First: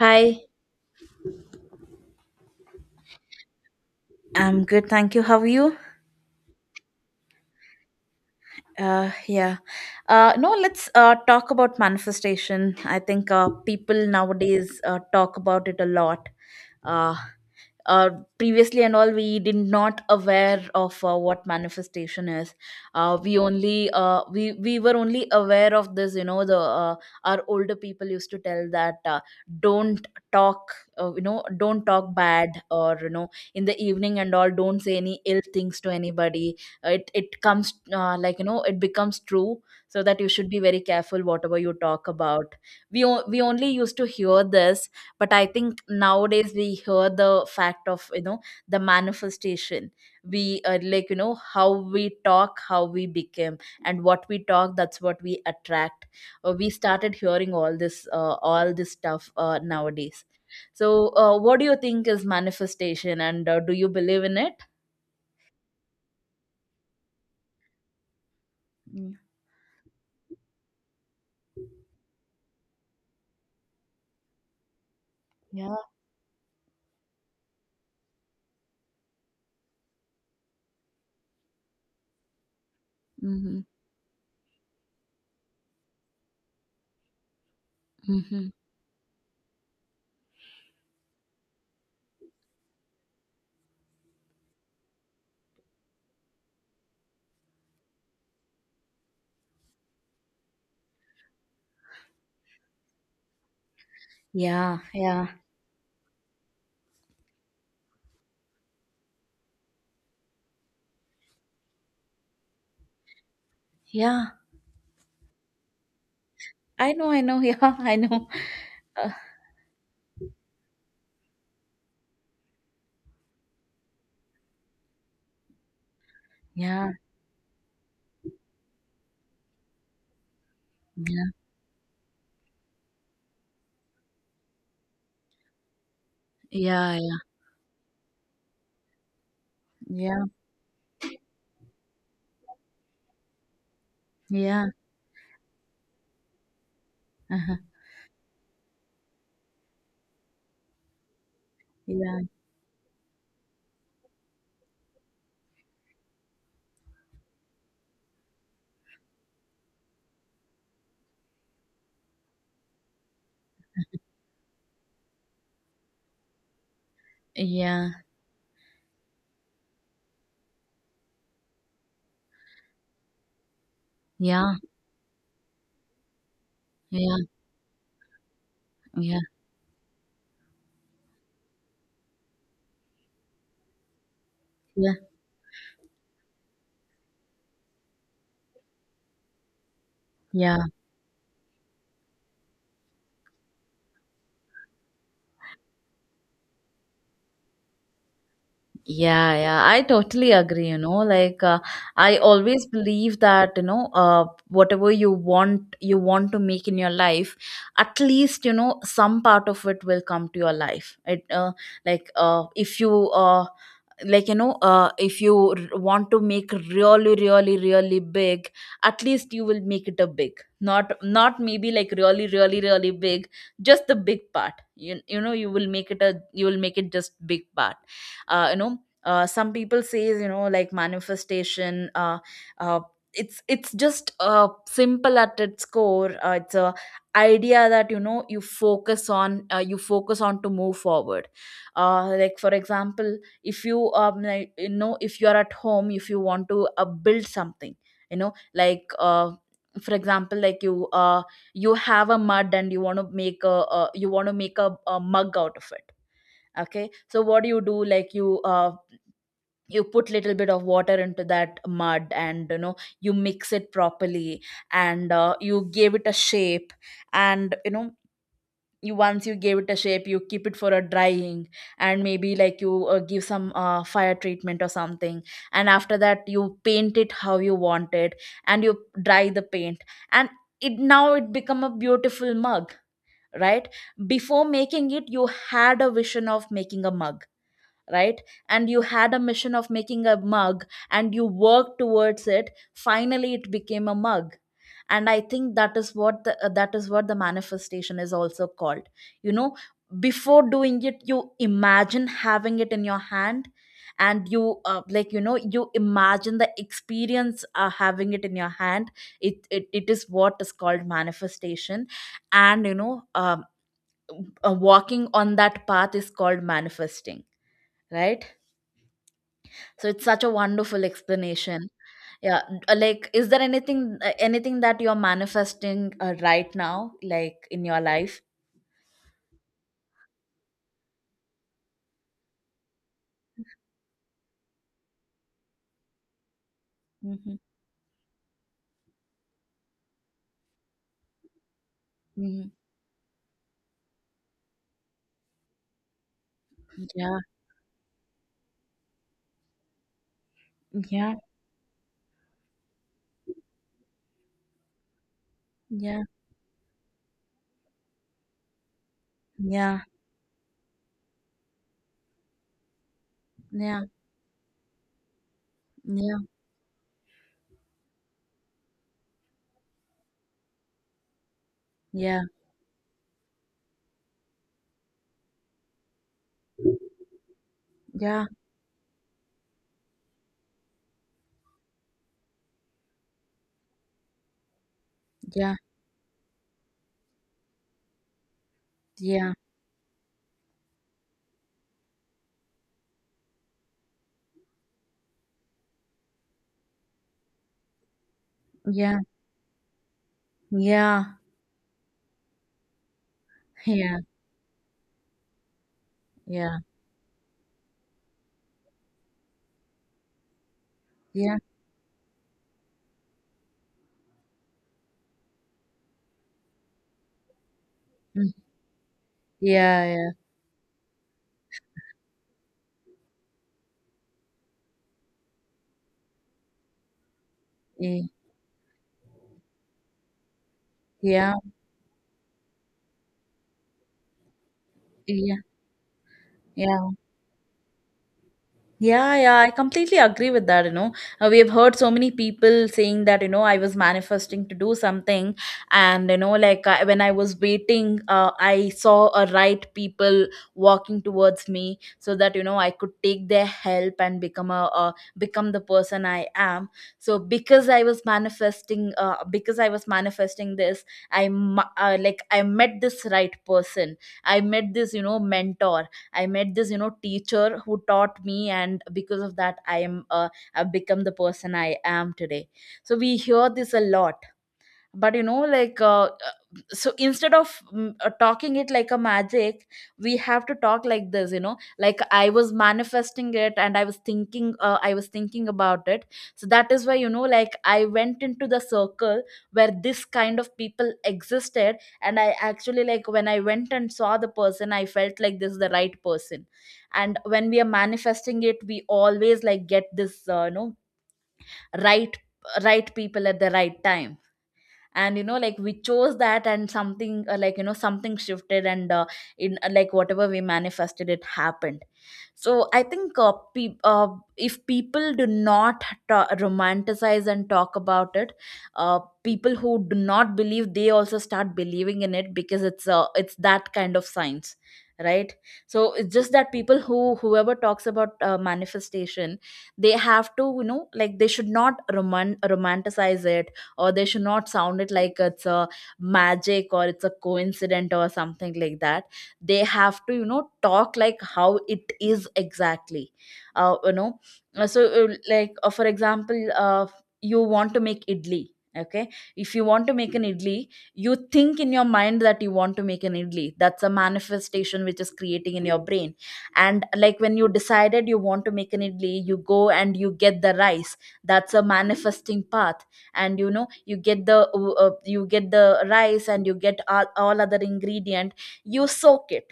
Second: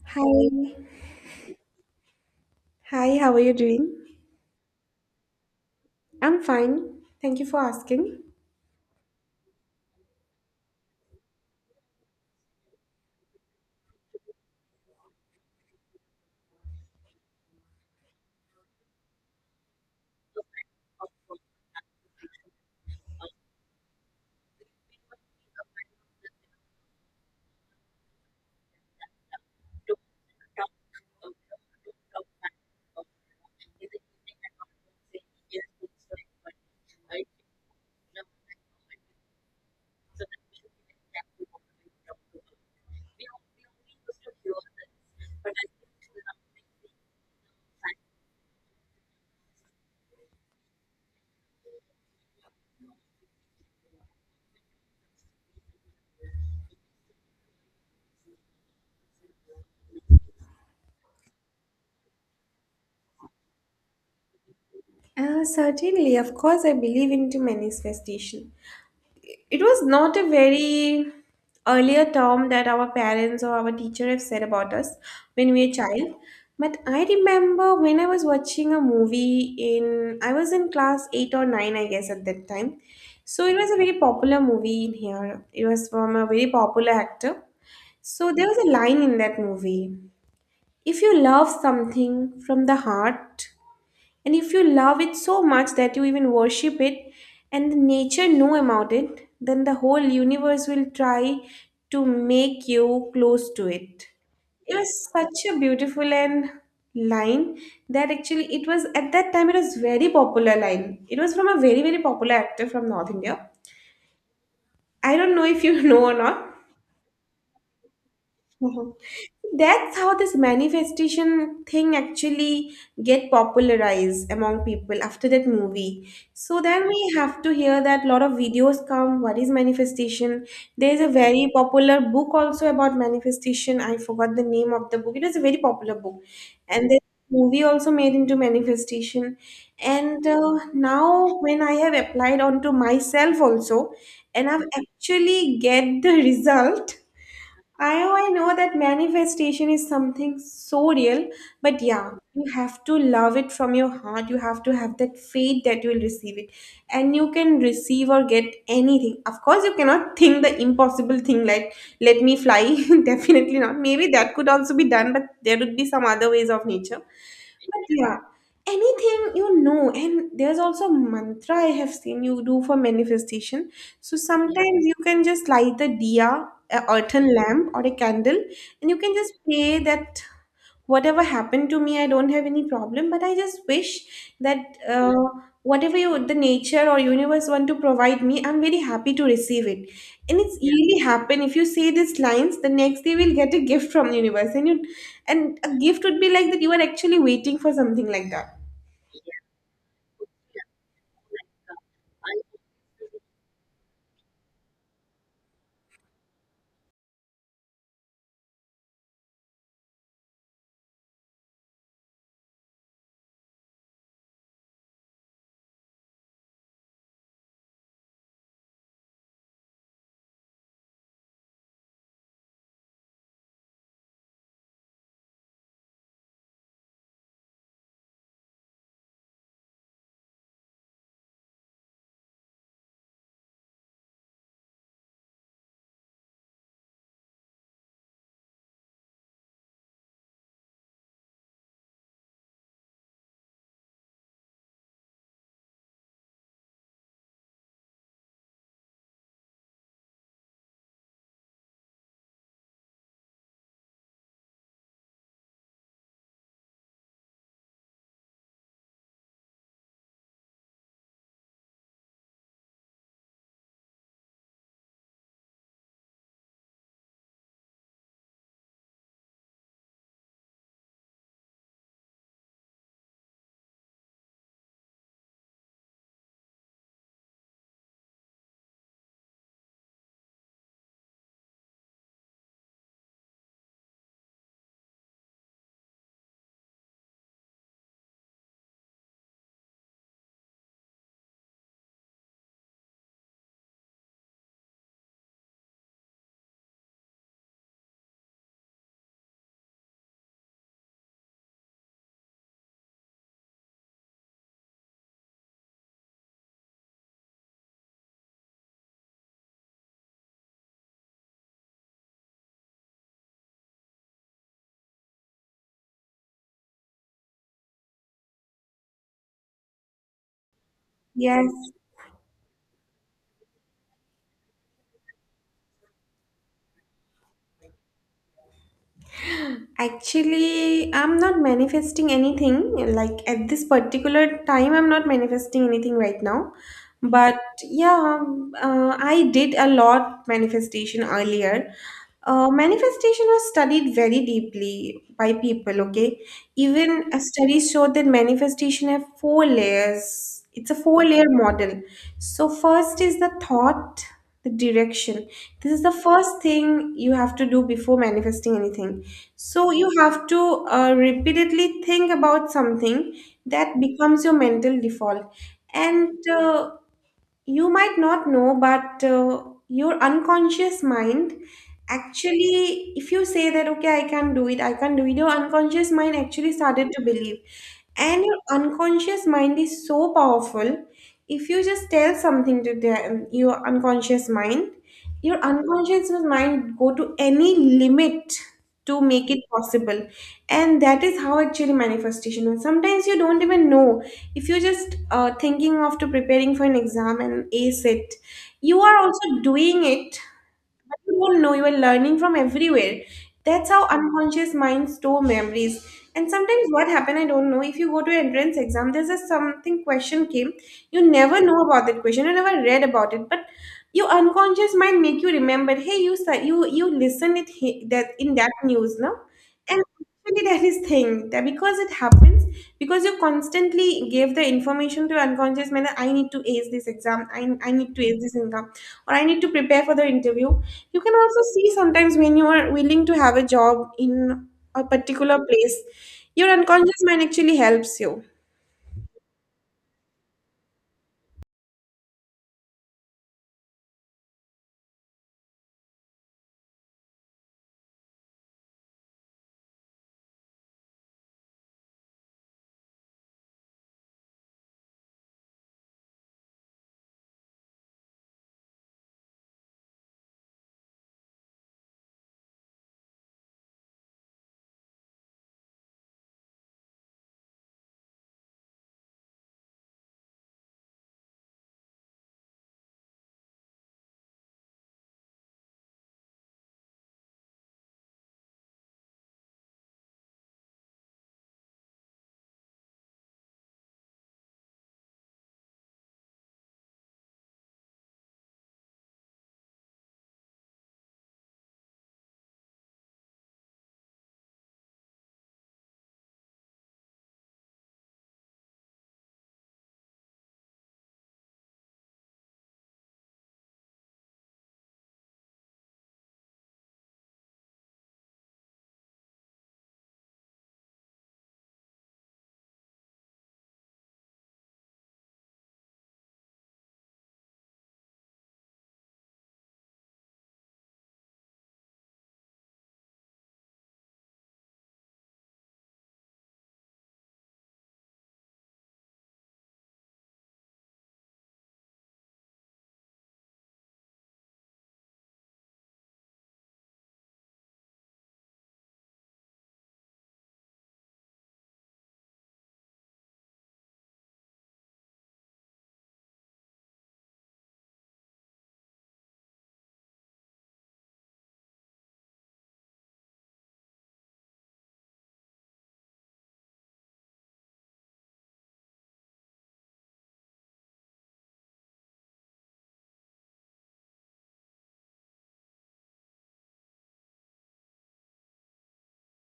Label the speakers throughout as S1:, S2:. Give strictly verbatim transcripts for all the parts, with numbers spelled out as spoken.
S1: Hi,
S2: Hi, hi, how are you doing?
S1: I'm good, thank you. How are you?
S2: I'm fine. Thank you for asking.
S1: Uh, yeah. Uh, no, let's uh, talk about manifestation. I think uh, people nowadays uh, talk about it a lot. Uh, uh, previously and all, we did not aware of uh, what manifestation is. Uh, we only uh, we we were only aware of this. You know, the uh, our older people used to tell that, uh, don't talk. Uh, you know, don't talk bad, or, you know, in the evening and all, don't say any ill things to anybody. It it comes, uh, like, you know it becomes true. So that you should be very careful whatever you talk about. We o- we only used to hear this. But I think nowadays we hear the fact of, you know the manifestation. We, uh, like, you know how we talk, how we became, and what we talk, that's what we attract. Uh, we started hearing all this, uh, all this stuff uh, nowadays. So, uh, what do you think is manifestation, and uh, do you believe in it?
S2: Uh, certainly, of course, I believe into manifestation.
S1: Mm.
S2: It was not a very earlier term that our parents or our teacher have said about us when we were a
S1: Yeah.
S2: child. But I remember when I was watching a movie in, I was in class eight or nine, I guess, at that time. So it
S1: Hmm.
S2: was a very popular movie in here. It was from a very popular actor. So there
S1: Mhm.
S2: was a line in that movie. If you love something from the heart, and if you love it so much that you even worship it, and the nature know about it, then the whole universe will try to make you close to it. It
S1: Yeah,
S2: was
S1: yeah,
S2: such a beautiful and line that actually, it was at that time, it was very popular line. It was from a very very popular actor from North India.
S1: yeah.
S2: I don't know if you know or not.
S1: I know, I know. Yeah, I know.
S2: Mhm.
S1: Uh,
S2: That's how this manifestation thing actually get popularized among people after that movie. So then
S1: yeah,
S2: we have to hear that a lot of videos come. What is manifestation? There's a very popular book also about manifestation. I forgot the name of the book. It was a very popular book, and
S1: yeah,
S2: there's
S1: yeah,
S2: a movie also made into manifestation.
S1: yeah,
S2: And uh, now when I have applied onto myself also,
S1: yeah,
S2: and I've
S1: yeah,
S2: actually get the result.
S1: uh-huh.
S2: I I know that manifestation is something so real, but yeah,
S1: Yeah,
S2: you have to love it from your heart. You have to have that faith that you will receive it. And you can receive or get anything. Of course, you cannot think the impossible thing like, let me fly. Definitely not. Maybe that could also be done, but there would be some other ways of nature. But
S1: yeah,
S2: yeah, anything you know, and there's also mantra I have seen you do for manifestation. So
S1: yeah,
S2: sometimes you can just light the diya, a
S1: yeah, yeah,
S2: earthen lamp or a candle, and you can
S1: yeah,
S2: just pray that whatever happened to me, I don't have any problem, but I just wish that, uh, whatever you, the nature or universe, want to provide me, I'm very happy to receive it. And
S1: yeah,
S2: it's really happen. If you say these lines, the next day we'll get a gift from the universe. And you and a gift would be like that you are actually waiting for something like that.
S1: yeah, yeah. I totally agree. You know, like, uh, I always believe that, you know, uh, whatever you want, you want to make in your life, at least, you know some part of it will come to your life. It uh, like uh, if you uh like you know uh, if you r- want to make really, really, really big. At least you will make it a big. Not not maybe, like, really, really, really big. Just the big part. You, you know you will make it, a you will make it just big part. Uh, you know uh, Some people says, you know like, manifestation, uh, uh, it's it's just, uh, simple at its core. Uh, it's a idea that, you know you focus on, uh, you focus on to move forward. Uh, like, for example, if you um like, you know if you are at home, if you want to uh, build something. You know like, uh for example, like you, uh you have a mud and you want to make a uh, you want to make a, a mug out of it. Okay, so what do you do? Like, you, uh you put little bit of water into that mud, and, you know you mix it properly. And uh, you gave it a shape. And, you know you once you gave it a shape, you keep it for a drying. And maybe, like, you uh, give some uh, fire treatment or something. And after that, you paint it how you want it, and you dry the paint. And, it now it become a beautiful mug, right? Before making it, you had a vision of making a mug, right? And you had a mission of making a mug, and you worked towards it. Finally, it became a mug. And I think that is what the, uh, that is what the manifestation is also called, you know Before doing it, you imagine having it in your hand. And you, uh, like, you know you imagine the experience, uh, having it in your hand. It, it it is what is called manifestation. And, you know um, uh, walking on that path is called manifesting, right? So it's such a wonderful
S2: Yes.
S1: explanation. Yeah, uh, like, is there anything, uh, anything that you're manifesting, uh, right now, like, in your life?
S2: Actually, I'm not manifesting anything. Like at this particular time, I'm not manifesting anything right now.
S1: Hmm.
S2: But yeah, um, uh, I did a lot manifestation earlier. Uh,
S1: Hmm.
S2: manifestation was studied very deeply by people. Okay, even
S1: Yeah,
S2: uh, studies show that manifestation have four layers. It's a
S1: yeah,
S2: four-layer model. So first is the thought, the direction. This is the
S1: yeah,
S2: first thing you have to do before manifesting anything, so
S1: yeah,
S2: you have to uh, repeatedly think about something that
S1: yeah,
S2: becomes your mental default. And uh, you might not know, but uh, your unconscious mind
S1: yeah,
S2: actually, if you say that, okay, I can't do it, I can't do it, your unconscious mind actually started to believe.
S1: yeah,
S2: And your unconscious mind is so powerful. If you just tell something to them, your unconscious mind, your
S1: yeah,
S2: unconscious mind go to any limit to make
S1: yeah,
S2: it possible. And that is how actually manifestation is. Sometimes you don't even know. If you're just uh, thinking after preparing for an exam and ace it, you
S1: yeah,
S2: are also doing it, but you
S1: yeah,
S2: don't know, you are learning from everywhere. That's
S1: yeah,
S2: how
S1: yeah,
S2: unconscious minds store memories. And
S1: yeah,
S2: sometimes what happened, I don't know, if you go to an entrance exam, there's a something question came. You
S1: yeah,
S2: never know about that question, you never read about it, but your unconscious mind make you remember, hey, you sa- you you listen it, he- that
S1: mm,
S2: in that news, no. And
S1: yeah, yeah,
S2: actually that is thing that because it happens, because you constantly gave the information to your unconscious mind that I need to ace this exam, i, I need to ace this exam, or I need to prepare for the interview. You can
S1: yeah,
S2: also
S1: yeah,
S2: see sometimes when you are willing to have a job in a
S1: yeah.
S2: particular place, your
S1: Yeah.
S2: unconscious mind actually helps you.
S1: Yeah, yeah, I completely agree with that. You know, uh, we have heard so many people saying that, you know, I was manifesting to do something, and, you know, like, I, when I was waiting, uh, I saw a right people walking towards me so that, you know I could take their help and become a uh, become the person I am. So because I was manifesting, uh, because I was manifesting this, I mu- uh, like, I met this right person, I met this, you know, mentor. I met this, you know teacher who taught me, and because of that, i am uh, I've become the person I am today. So we hear this a lot. But, you know like, uh, so instead of, mm, uh, talking it like a magic, we have to talk like this. You know like, I was manifesting it, and i was thinking uh, i was thinking about it. So that is why, you know like, I went into the circle where this kind of people existed. And I actually, like, when I went and saw the person, I felt like this is the right person. And when we are manifesting it, we always, like, get this, uh, you know right, right people at the right time. And, you know like, we chose that, and something, uh, like, you know something shifted. And uh, in, uh, like, whatever we manifested, it happened. So I think, uh, pe- uh, if people do not ta- romanticize and talk about it, uh, people who do not believe, they also start believing in it, because it's uh, it's that kind of science, right? So it's just that, people who whoever talks about, uh, manifestation, they have to, you know like, they should not roman- romanticize it, or they should not sound it like it's a magic, or it's a coincidence, or something like that. They have to, you know talk like how it is exactly, uh, you know Uh, so uh, like uh, for example, uh, you want to make idli, okay? If you want to make an idli, you think in your mind that you want to make an idli. That's a manifestation which is creating in your brain. And like, when you decided you want to make an idli, you go and you get the rice. That's a manifesting path. And, you know you get the uh, uh, you get the rice, and you get all, all other ingredient. you soak it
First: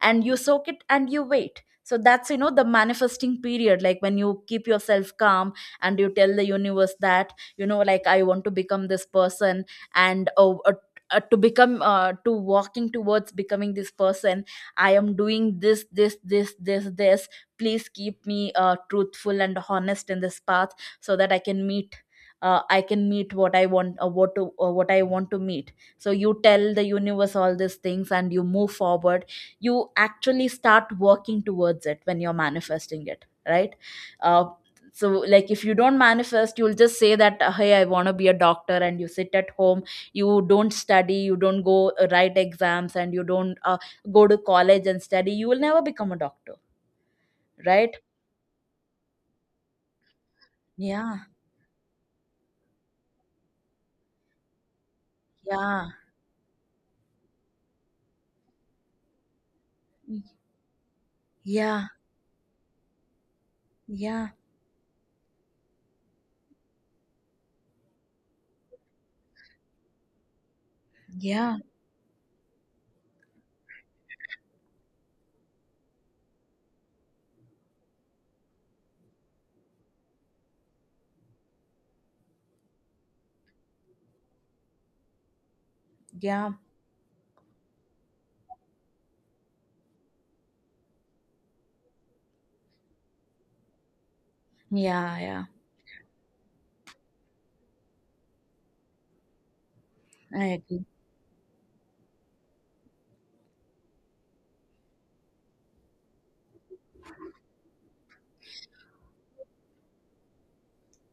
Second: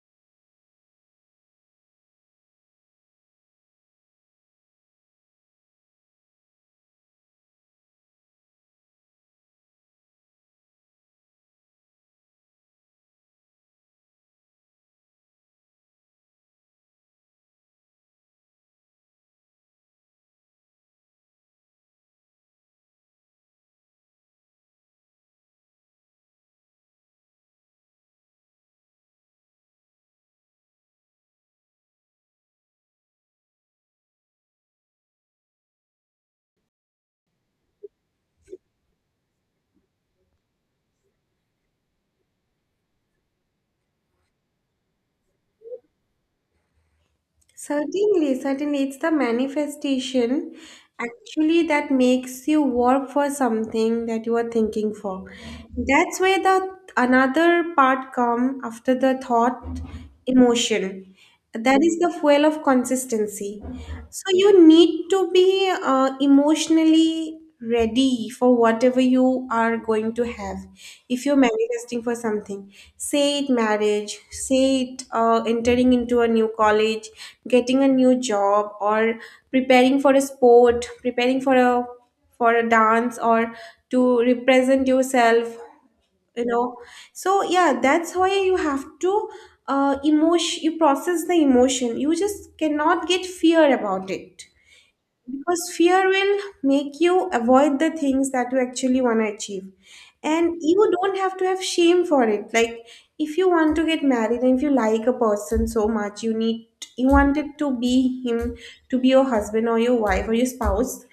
S1: and you soak it and you wait. So that's, you know the manifesting period, like, when you keep yourself calm and you tell the universe that, you know like, I want to become this person. And, oh, uh, uh, to become uh, to walking towards becoming this person, I am doing this, this, this, this, this. Please keep me, uh, truthful and honest in this path, so that i can meet uh, I can meet what I want, uh, what to uh, what I want to meet. So you tell the universe all these things and you move forward. You actually start working towards it when you're manifesting it, right? Uh, so like, if you don't manifest, you'll just say that, "Uh, hey, I want to be a doctor," and you sit at home. You don't study. You don't go, uh, write exams. And you don't, uh, go to college and study. You will never become a doctor. Right.
S2: Certainly, certainly, it's the manifestation
S1: Yeah,
S2: actually that makes you work for something that you are thinking for.
S1: yeah,
S2: That's where the another part come after the thought emotion. That
S1: yeah,
S2: is the fuel of consistency. So
S1: yeah,
S2: you need to be uh, emotionally ready for whatever you are going to have. If you're
S1: yeah,
S2: manifesting for something, say it marriage, say it uh, entering into a new college, getting a new job, or preparing for a sport, preparing for a for a dance, or to represent yourself you
S1: yeah,
S2: know so yeah, that's why you have to uh emotion, you process the emotion, you just cannot get fear about it,
S1: yeah, yeah.
S2: because fear will make you avoid the things that you actually want to achieve.
S1: I
S2: And you
S1: agree.
S2: don't have to have shame for it, like if you want to get married, and if you like a person so much, you need, you want it to be him, to be your husband or your wife or your spouse,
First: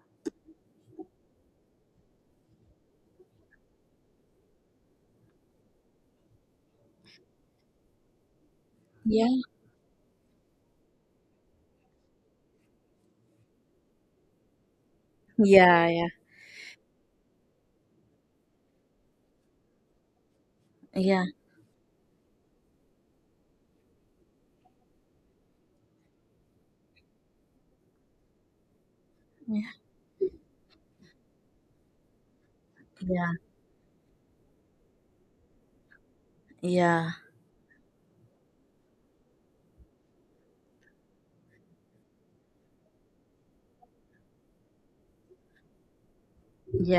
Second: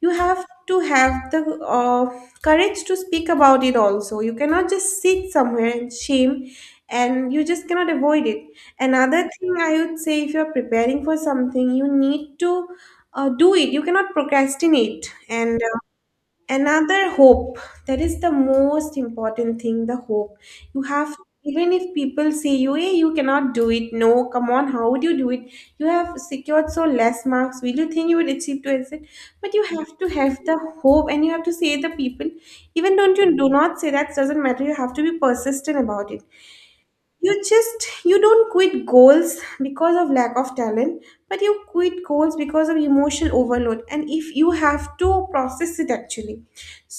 S2: you have to have the uh, courage to speak about it also. You cannot just sit somewhere and shame, and you just cannot avoid it. Another
S1: Yeah,
S2: thing I would say, if you're preparing for something, you need to uh, do it, you cannot procrastinate, and uh,
S1: yeah, yeah,
S2: another hope, that is the most important thing, the hope you have.
S1: yeah,
S2: Even if people say you, hey, you cannot do it, no, come on, how would you do it, you have secured so less marks, will you think you would achieve to exit, but you have to have the hope. And you have to say the people, even don't,
S1: yeah,
S2: you do not say that, doesn't matter, you have to be persistent about it.
S1: yeah,
S2: You just you don't quit goals because of lack of talent, but you quit goals because of emotional overload, and if you have to process it actually.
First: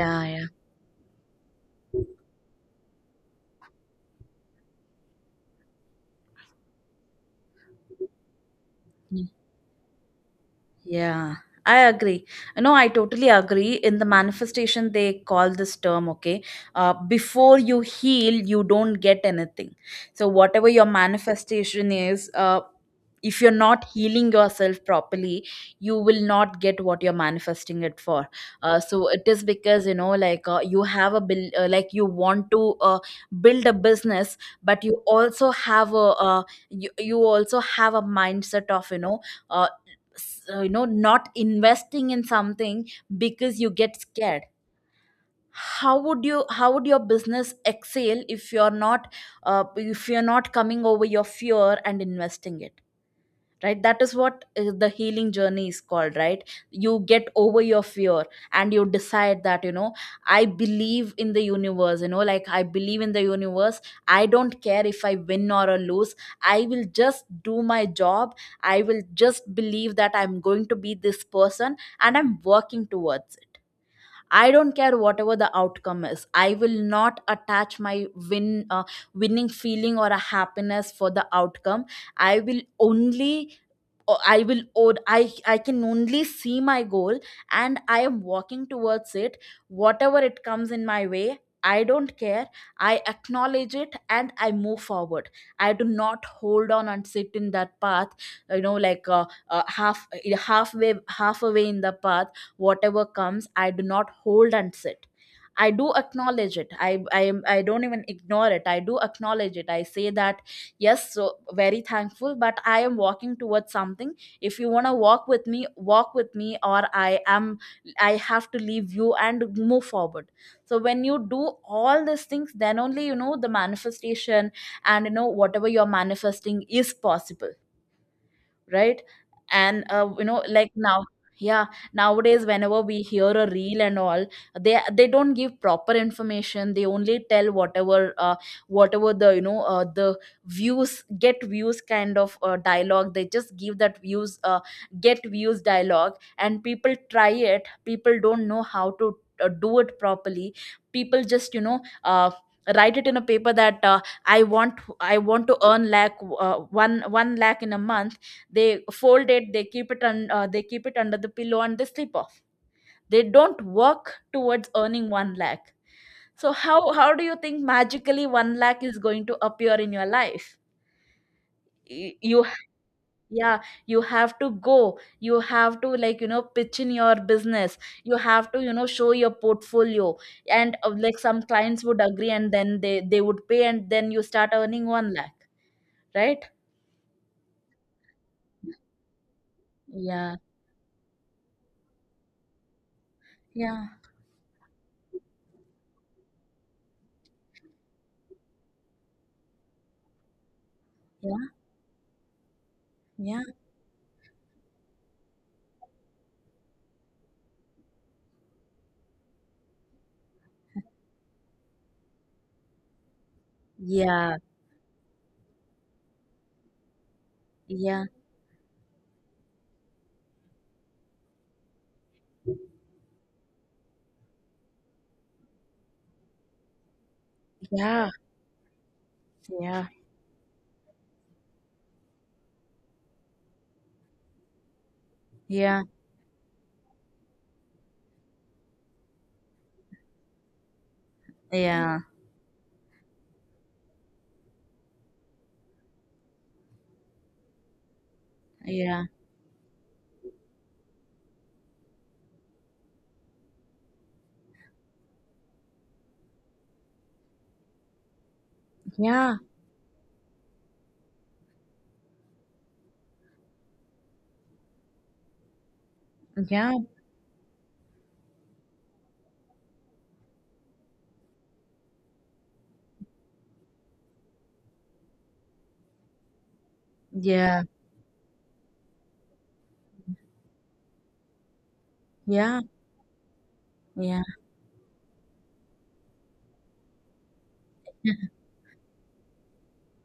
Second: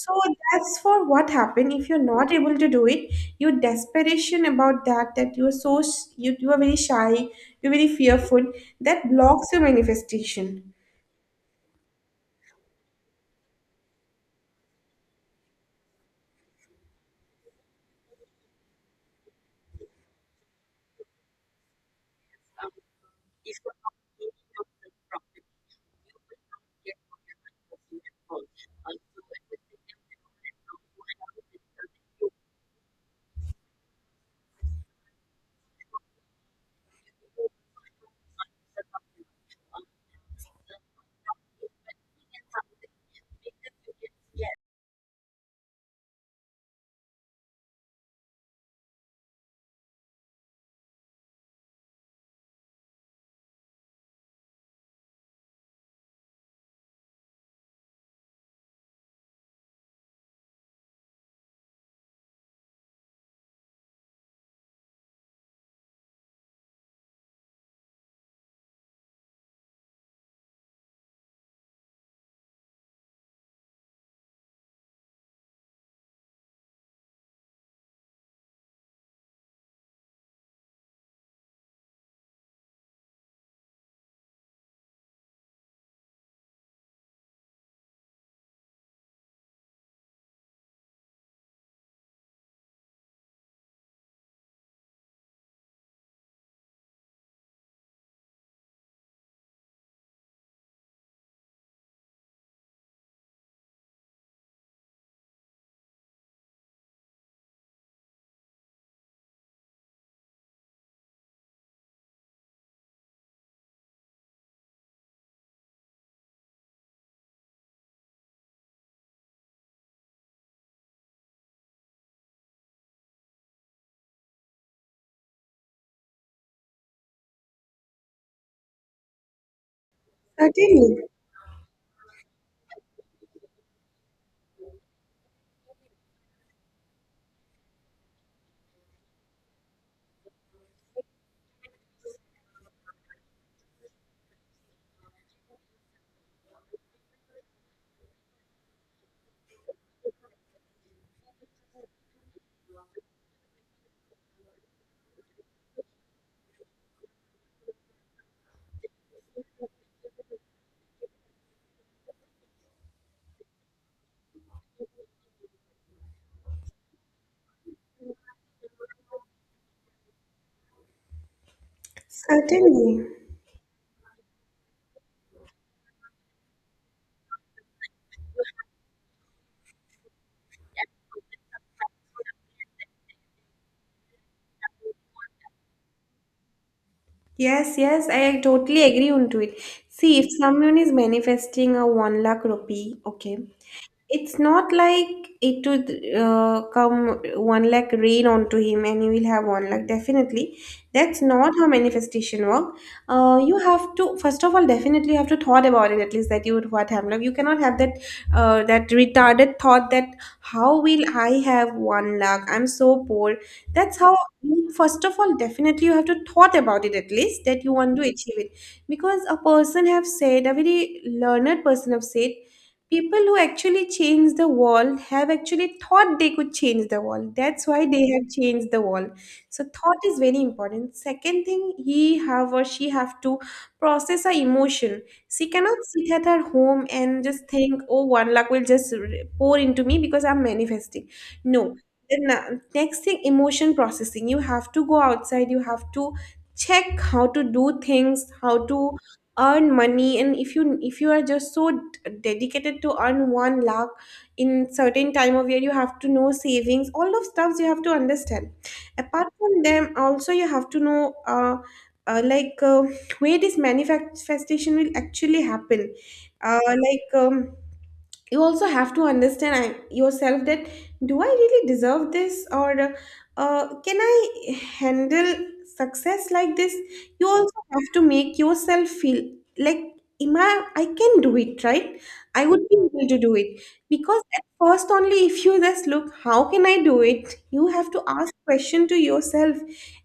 S2: So
S1: yeah.
S2: that's for what happened, if you're not able to do it, your desperation about that that you're so s- you, you are very shy, you're very fearful, that blocks your manifestation.
S1: Yeah, I agree. No, I totally agree. In the manifestation, they call this term, okay? Uh, before you heal, you don't get anything. So, whatever your manifestation is, uh, if you're not healing yourself properly, you will not get what you're manifesting it for. Uh, so it is because, you know, like, uh, you have a bill, uh, like, you want to, uh, build a business, but you also have a, uh, you, you also have a mindset of, you know, uh, so, you know not investing in something, because you get scared. How would you how would your business excel if you're not, uh, if you're not coming over your fear and investing it? Right. That is what, uh, the healing journey is called, right? You get over your fear, and you decide that, you know I believe in the universe. You know like, I believe in the universe. I don't care if I win or I lose. I will just do my job. I will just believe that I'm going to be this person, and I'm working towards it. I don't care whatever the outcome is. I will not attach my win, uh, winning feeling, or a happiness for the outcome. I will only o- I will od- I I can only see my goal, and I am walking towards it. Whatever it comes in my way, I don't care. I acknowledge it and I move forward. I do not hold on and sit in that path, you know, like, uh, uh, half halfway, half away in the path. Whatever comes, I do not hold and sit. I do acknowledge it. I i am, I don't even ignore it. I do acknowledge it. I say that, yes, so very thankful, but I am walking towards something. If you want to walk with me, walk with me, or i am I have to leave you and move forward. So when you do all these things, then only you know the manifestation, and you know whatever you're manifesting is possible, right? And uh, you know, like,
S2: Certainly,
S1: now, yeah, nowadays, whenever we hear a reel and all, they they don't give proper information. They only tell whatever uh, whatever the, you know uh, the views, get views kind of uh, dialogue. They just give that views, uh, get views dialogue, and people try it. People don't know how to uh, do it properly. People just you know. Uh, write it in a paper that uh, i want i want to earn lakh uh, 1 1 lakh in a month. They fold it, they keep it on, uh, they keep it under the pillow, and they sleep off. They don't work towards earning one lakh. So how how do you think magically one lakh is going to appear in your life? Y- you
S2: certainly.
S1: Yeah, you have to go. You have to, like, you know pitch in your business. You have to, you know show your portfolio. And uh, like, some clients would agree, and then they they would pay, and then you start earning one lakh, right?
S2: Yes, yes, I totally agree onto it. See, if
S1: Yeah,
S2: someone is manifesting a one lakh rupee, okay,
S1: yeah,
S2: it's not like it would uh, come one lakh rain onto him and he will have one lakh. Definitely, that's
S1: yeah,
S2: not how manifestation work. Uh,
S1: yeah,
S2: you have to first of all definitely have to thought about it at least that you would what happened. Like, you cannot have that uh, that retarded thought that how will I have one lakh? I'm so poor. That's how.
S1: yeah,
S2: First of all, definitely you have to thought about it at least that you want to
S1: yeah,
S2: achieve it, because a person have said, a very learned person have said, people who actually change the world have actually thought they could change the world, that's why they
S1: yeah.
S2: have changed the world. So
S1: Yeah,
S2: thought is very important. Second thing, he have or she have to process her emotion. She cannot
S1: yeah,
S2: sit at her home and just think, oh, one luck will just r- pour into me because I'm manifesting. No.
S1: yeah,
S2: Then uh, next thing, emotion processing, you have to go outside, you have to check how to do things, how to
S1: yeah,
S2: earn money. And if you if you are just so d- dedicated to earn one lakh in certain time of year, you have to know savings, all of stuffs you have to understand. Apart
S1: yeah,
S2: from them also, you have to know uh, uh, like uh, where this manifestation will actually happen. uh,
S1: yeah,
S2: like um, you also have to understand, I, yourself, that do I really deserve this, or uh, uh, can I handle success like this? You also
S1: yeah,
S2: have to make yourself feel like, am I, I can do it, right? I
S1: yeah,
S2: would be able to do it,
S1: yeah,
S2: because at first only, if you just look how can I do it, you have to
S1: yeah.
S2: ask question to yourself,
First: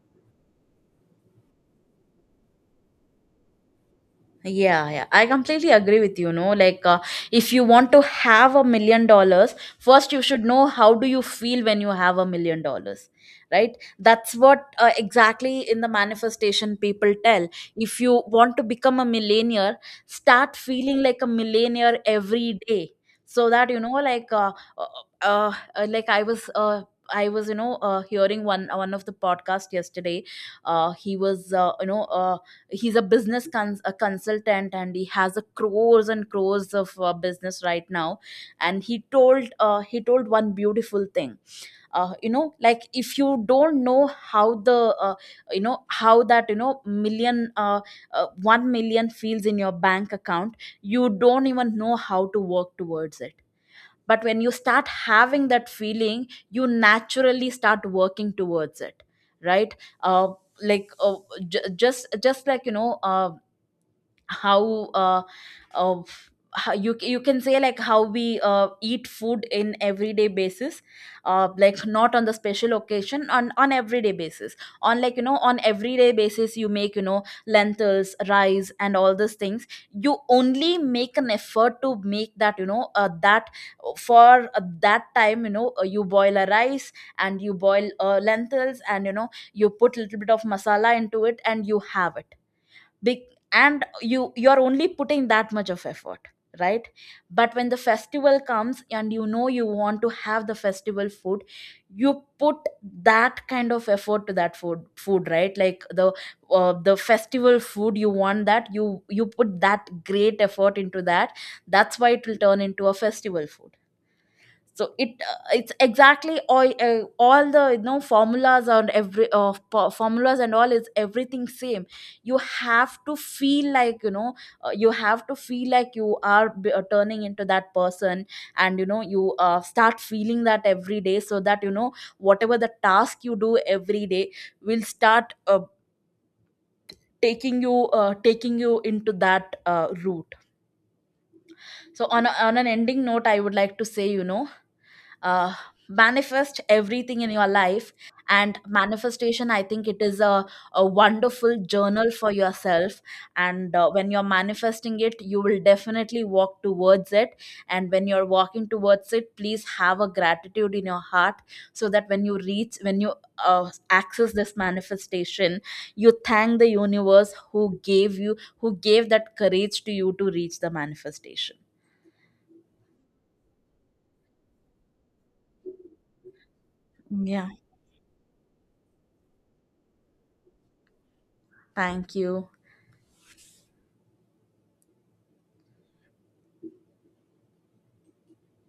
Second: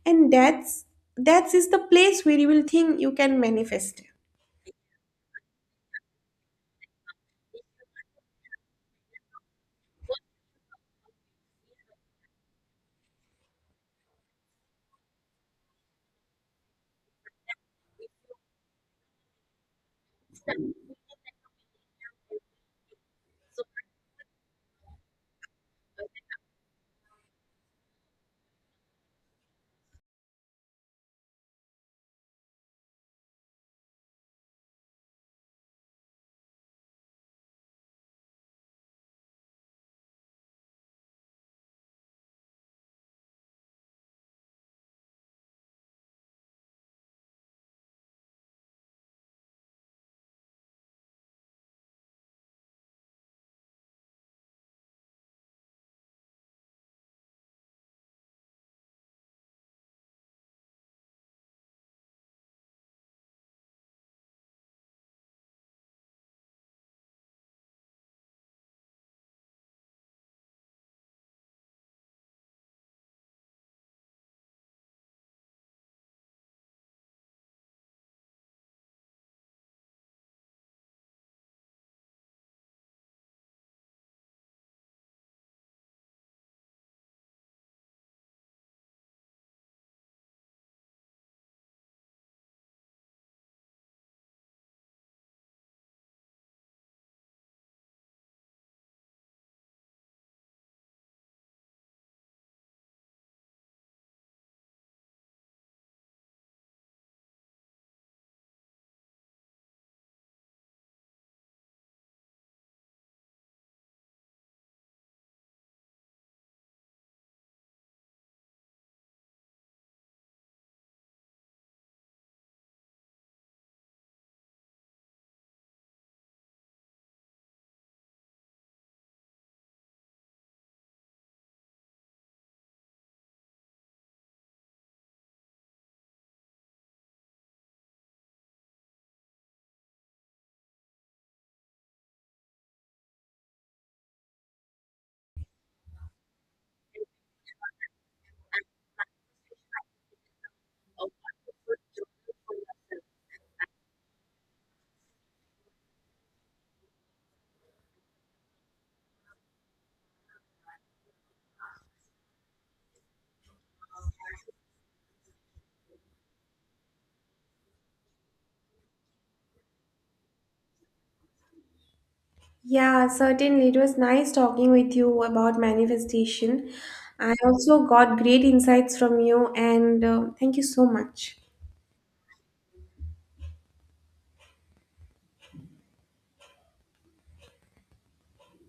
S2: and that's that is the place where you will think you can manifest.
S1: Yeah, yeah, I completely agree with you. No, like, uh, if you want to have a million dollars, first you should know how do you feel when you have a million dollars, right? That's what uh, exactly in the manifestation people tell. If you want to become a millionaire, start feeling like a millionaire every day, so that you know, like, uh, uh, uh, uh, like I was, uh, I was, you know, uh, hearing one one of the podcast yesterday. Uh, he was, uh, you know. Uh, he's a business cons- a consultant, and he has a crores and crores of uh, business right now. And he told uh, he told one beautiful thing. Uh, you know like, if you don't know how the, uh, you know how that, you know million, uh, uh, 1 million feels in your bank account, you don't even know how to work towards it. But when you start having that feeling, you naturally start working towards it, right? uh, like, uh, j- just just like, you know uh, how, uh, uh how you you can say, like, how we uh, eat food in everyday basis, uh like, not on the special occasion, on on everyday basis. On, like, you know, on everyday basis, you make, you know, lentils, rice, and all these things. You only make an effort to make that, you know uh, that, for uh, that time, you know uh, you boil a rice, and you boil uh, lentils, and you know, you put a little bit of masala into it, and you have it, big. And you you're only putting that much of effort, right? But when the festival comes, and you know, you want to have the festival food, you put that kind of effort to that food food, right? Like the, uh, the festival food, you want that, you you put that great effort into that. That's why it will turn into a festival food. So it uh, it's exactly all, uh, all the, you know, formulas, and every uh, po- formulas and all, is everything same. You have to feel like, you know, uh, you have to feel like you are b- uh, turning into that person, and you know you uh, start feeling that every day, so that you know, whatever the task you do every day will start uh, taking you, uh, taking you into that uh, route. So on, a, on an ending note, I would like to say, you know uh, manifest everything in your life. And manifestation, I think it is a, a wonderful journal for yourself. And uh, when you're manifesting it, you will definitely walk towards it. And when you're walking towards it, please have a gratitude in your heart, so that when you reach, when you uh, access this manifestation, you thank the universe who gave you who gave that courage to you to reach the manifestation.
S2: Yeah, certainly. It was nice talking with you about manifestation. I
S1: Yeah.
S2: also got great insights from you, and uh, thank you so much.
S1: Thank you.